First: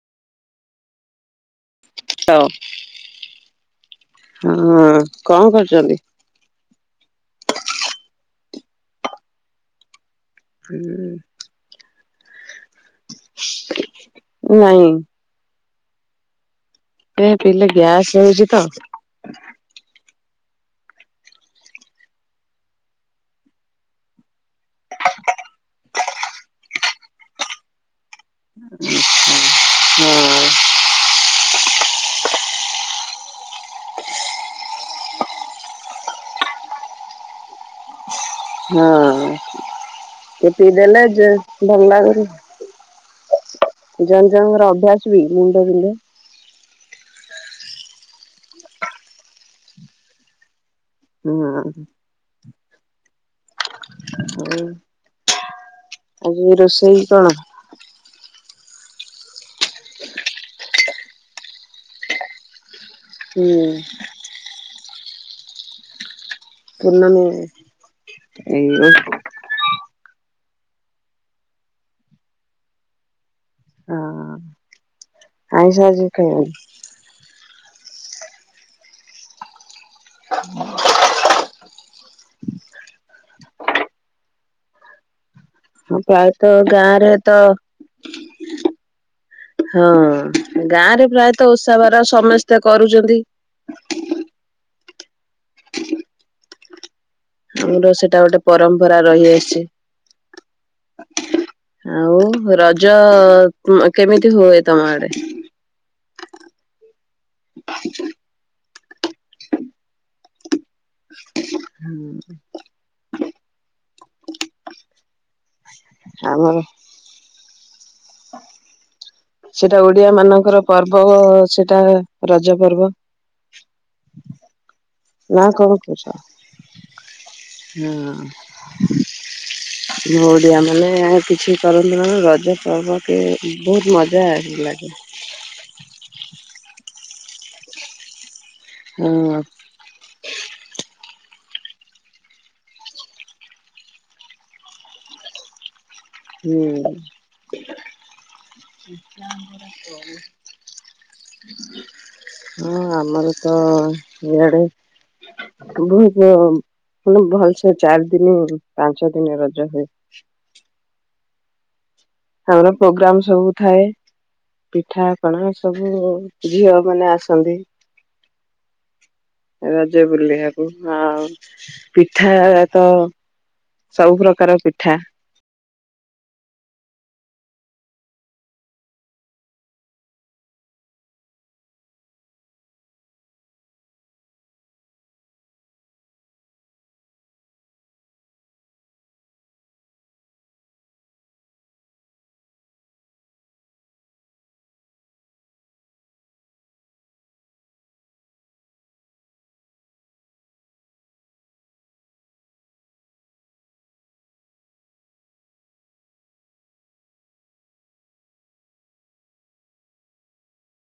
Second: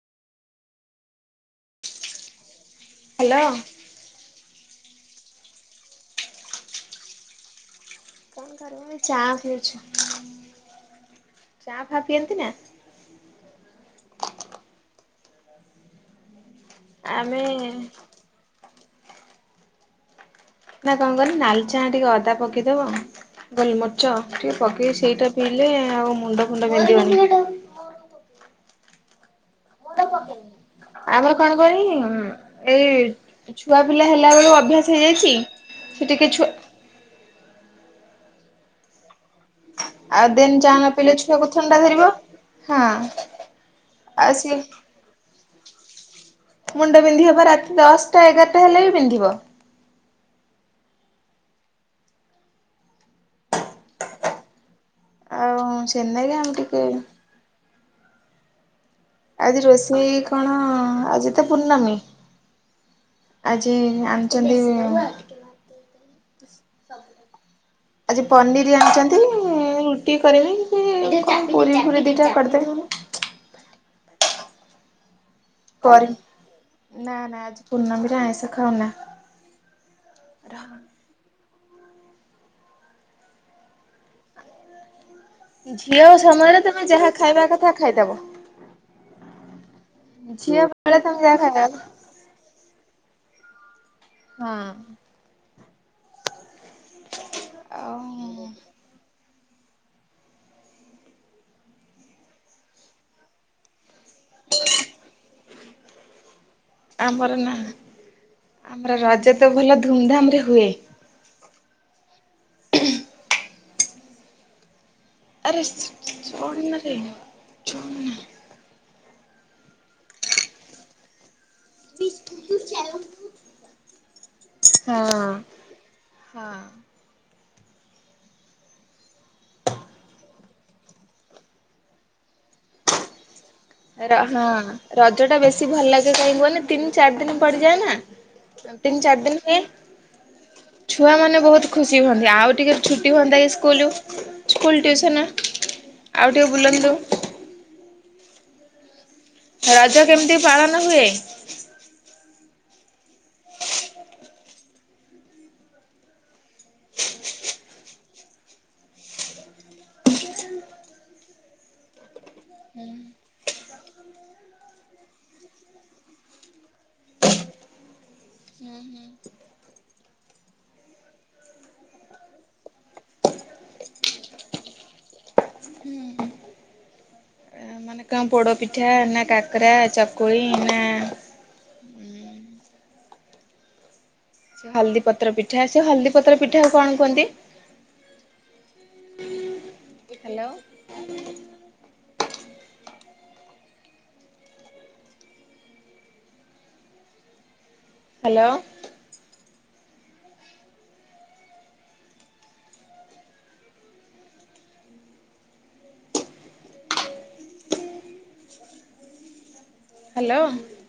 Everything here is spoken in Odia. ହଉ। ହ୍ୟାଲୋ। ହଁ କଣ କରୁଛନ୍ତି? କଣ କରିମି ଚା ପିଉଛୁ। ହୁଁ। ଚା ପିଅନ୍ତି ନା? ନାଇଁ। ଏ ଆମେ ପିଲେ ନା ଗ୍ୟାସ୍ ହଉଚି ତ। [inaudible] ନା କଣ କନି ନାଲ ଚାଁ ଟିକେ ଅଦା ପକେଇଦବ ଗୋଲମରିଚ ଟିକେ ପକେଇ ସେଇଟା ପିଇଲେ ଆଉ ମୁଣ୍ଡ ଫୁଣ୍ଡ ବିନ୍ଧିବନି। ଆଛା ହଁ। ଆମର କଣ କନି ଏଇ ଛୁଆ ପିଲା ହେଲା ବେଳୁ ଅଭ୍ୟାସ ହେଇଯାଇଛି ସେ ଟିକି ଛୁଆ ହଁ। ଆଉ ଟିକେ ଦିନେ ଚା ପିଇଦେଲେ ନପିଲେ ଯେ ଛୁଆକୁ ଭଲ ଥଣ୍ଡା ଧରିବ ଲାଗୁନି। ହଁ। ଜଣ ଆଉ ଜଣ ସିଏ ଙ୍କର ଅଭ୍ୟାସ ବି ମୁଣ୍ଡାବିଧେ। ମୁଣ୍ଡ ବିନ୍ଧି ପା ରାତି ଦଶଟା ଏଗାରଟା ହେଲେ ବି ପିନ୍ଧିବ। ହୁଁ। ଆଉ। ଆଉ ସେନାଗି ଆମେ ଆଜି ଟିକେ ରୋଷେଇ କଣ? ଆଜି ରୋଷେଇ କଣ ଆଜି ତ ପୂର୍ଣମୀ। ହୁଁ ଆଜି ଆଣିଛନ୍ତି ପୂର୍ଣ୍ଣମି [inaudible] କିଏ କରିବି କଣ ଗୋରି ଘୋରି ଦିଟା କରିଦେବ ଆଇଁଷ ଆଜି ଖାଇବନି। ପୂର୍ଣ୍ଣମିରେ ଆଇଁଷ ଖାଉନା। ହଁ ଝିଅ ପ୍ରାୟତଃ ସମୟରେ ତମେ ଗାଁରେ ଯାହା ତ ଖାଇବା କଥା ଖାଇଦବ। ହଁ ଝିଅ ବେଳେ ଗାଁ ରେ ତମେ ଯାହା ପ୍ରାୟତଃ ଖାଇବା ଓଷା କଥା ବାର ସମସ୍ତେ କରୁଛନ୍ତି। ହଁ ଆମର ସେଇଟା ଗୋଟେ ଆଉ ପରମ୍ପରା ରହିଆସିଛି ଆଉ ରଜ କେମିତି ହୁଏ ତମ ଆଡେ? ଆମର ନା ଆମର ରଜ ତ ଭଲ ଧୁମ ଧାମ ରେ ହୁଏ। ହୁଁ [inaudible] [inaudible] ଆରେ ଆମର [inaudible] ଛ [inaudible] ସେଟା ଓଡିଆ ମାନଙ୍କର ପର୍ବ ସେ ଏଟା ରଜ ପର୍ବ। ହଁ ନା କଣ ପୁଛ ହଁ। ହଁ ମ ଓଡ଼ିଆ ମାନ କିଛି କରନ୍ତି ନାହି ରଜ ପର୍ବ କି ବହୁତ ମଜା ହଁ ଲାଗେ। ରଜ ଟା ବେଶୀ ଭଲ ଲାଗେ କାହିଁ କୁହନି ତିନି ଚାରି ଦିନ ପଡ଼ିଯାଏ ନା। ତିନି ଚାରି ହଁ ଦିନ ହୁଏ ଛୁଆ ମାନେ ବହୁତ ଖୁସି ହୁଅନ୍ତି ଆଉ ଟିକେ ଛୁଟି ହୁଅନ୍ତା କି ସ୍କୁଲ ସ୍କୁଲ ଟିଉସନ। ଆଜି ଆଣିଛନ୍ତି ଇଁ ଆଜି ଆଣିଛନ୍ତି ଇଁ ଆଜି କେମିତି ପାଳନ ହୁଏ? ଆଣିଛନ୍ତି ଇଁ ହଁ ଆମର ତ ଇଆଡେ ବହୁତ ମ ଭଲସେ ଚାରି ଦିନ ପାଞ୍ଚ ଦିନ ରଜ ହୁଏ। ଆମର ପ୍ରୋଗ୍ରାମ ସବୁ ଥାଏ ପିଠାପଣା ସବୁ ଝିଅ ମାନେ ଆସନ୍ତି ରଜ ବୁଲିବାକୁ ଆଉ ପିଠା ତ ସବୁ ପ୍ରକାର ପିଠା ପୋଡ଼ପିଠା ନା କକରା ଚକୁଳି ନା ସେ ହଳଦୀ ପତ୍ର ପିଠା ସେ ହଳଦୀ ପତ୍ର ପିଠାକୁ କଣ କୁହନ୍ତି? Hello hello hello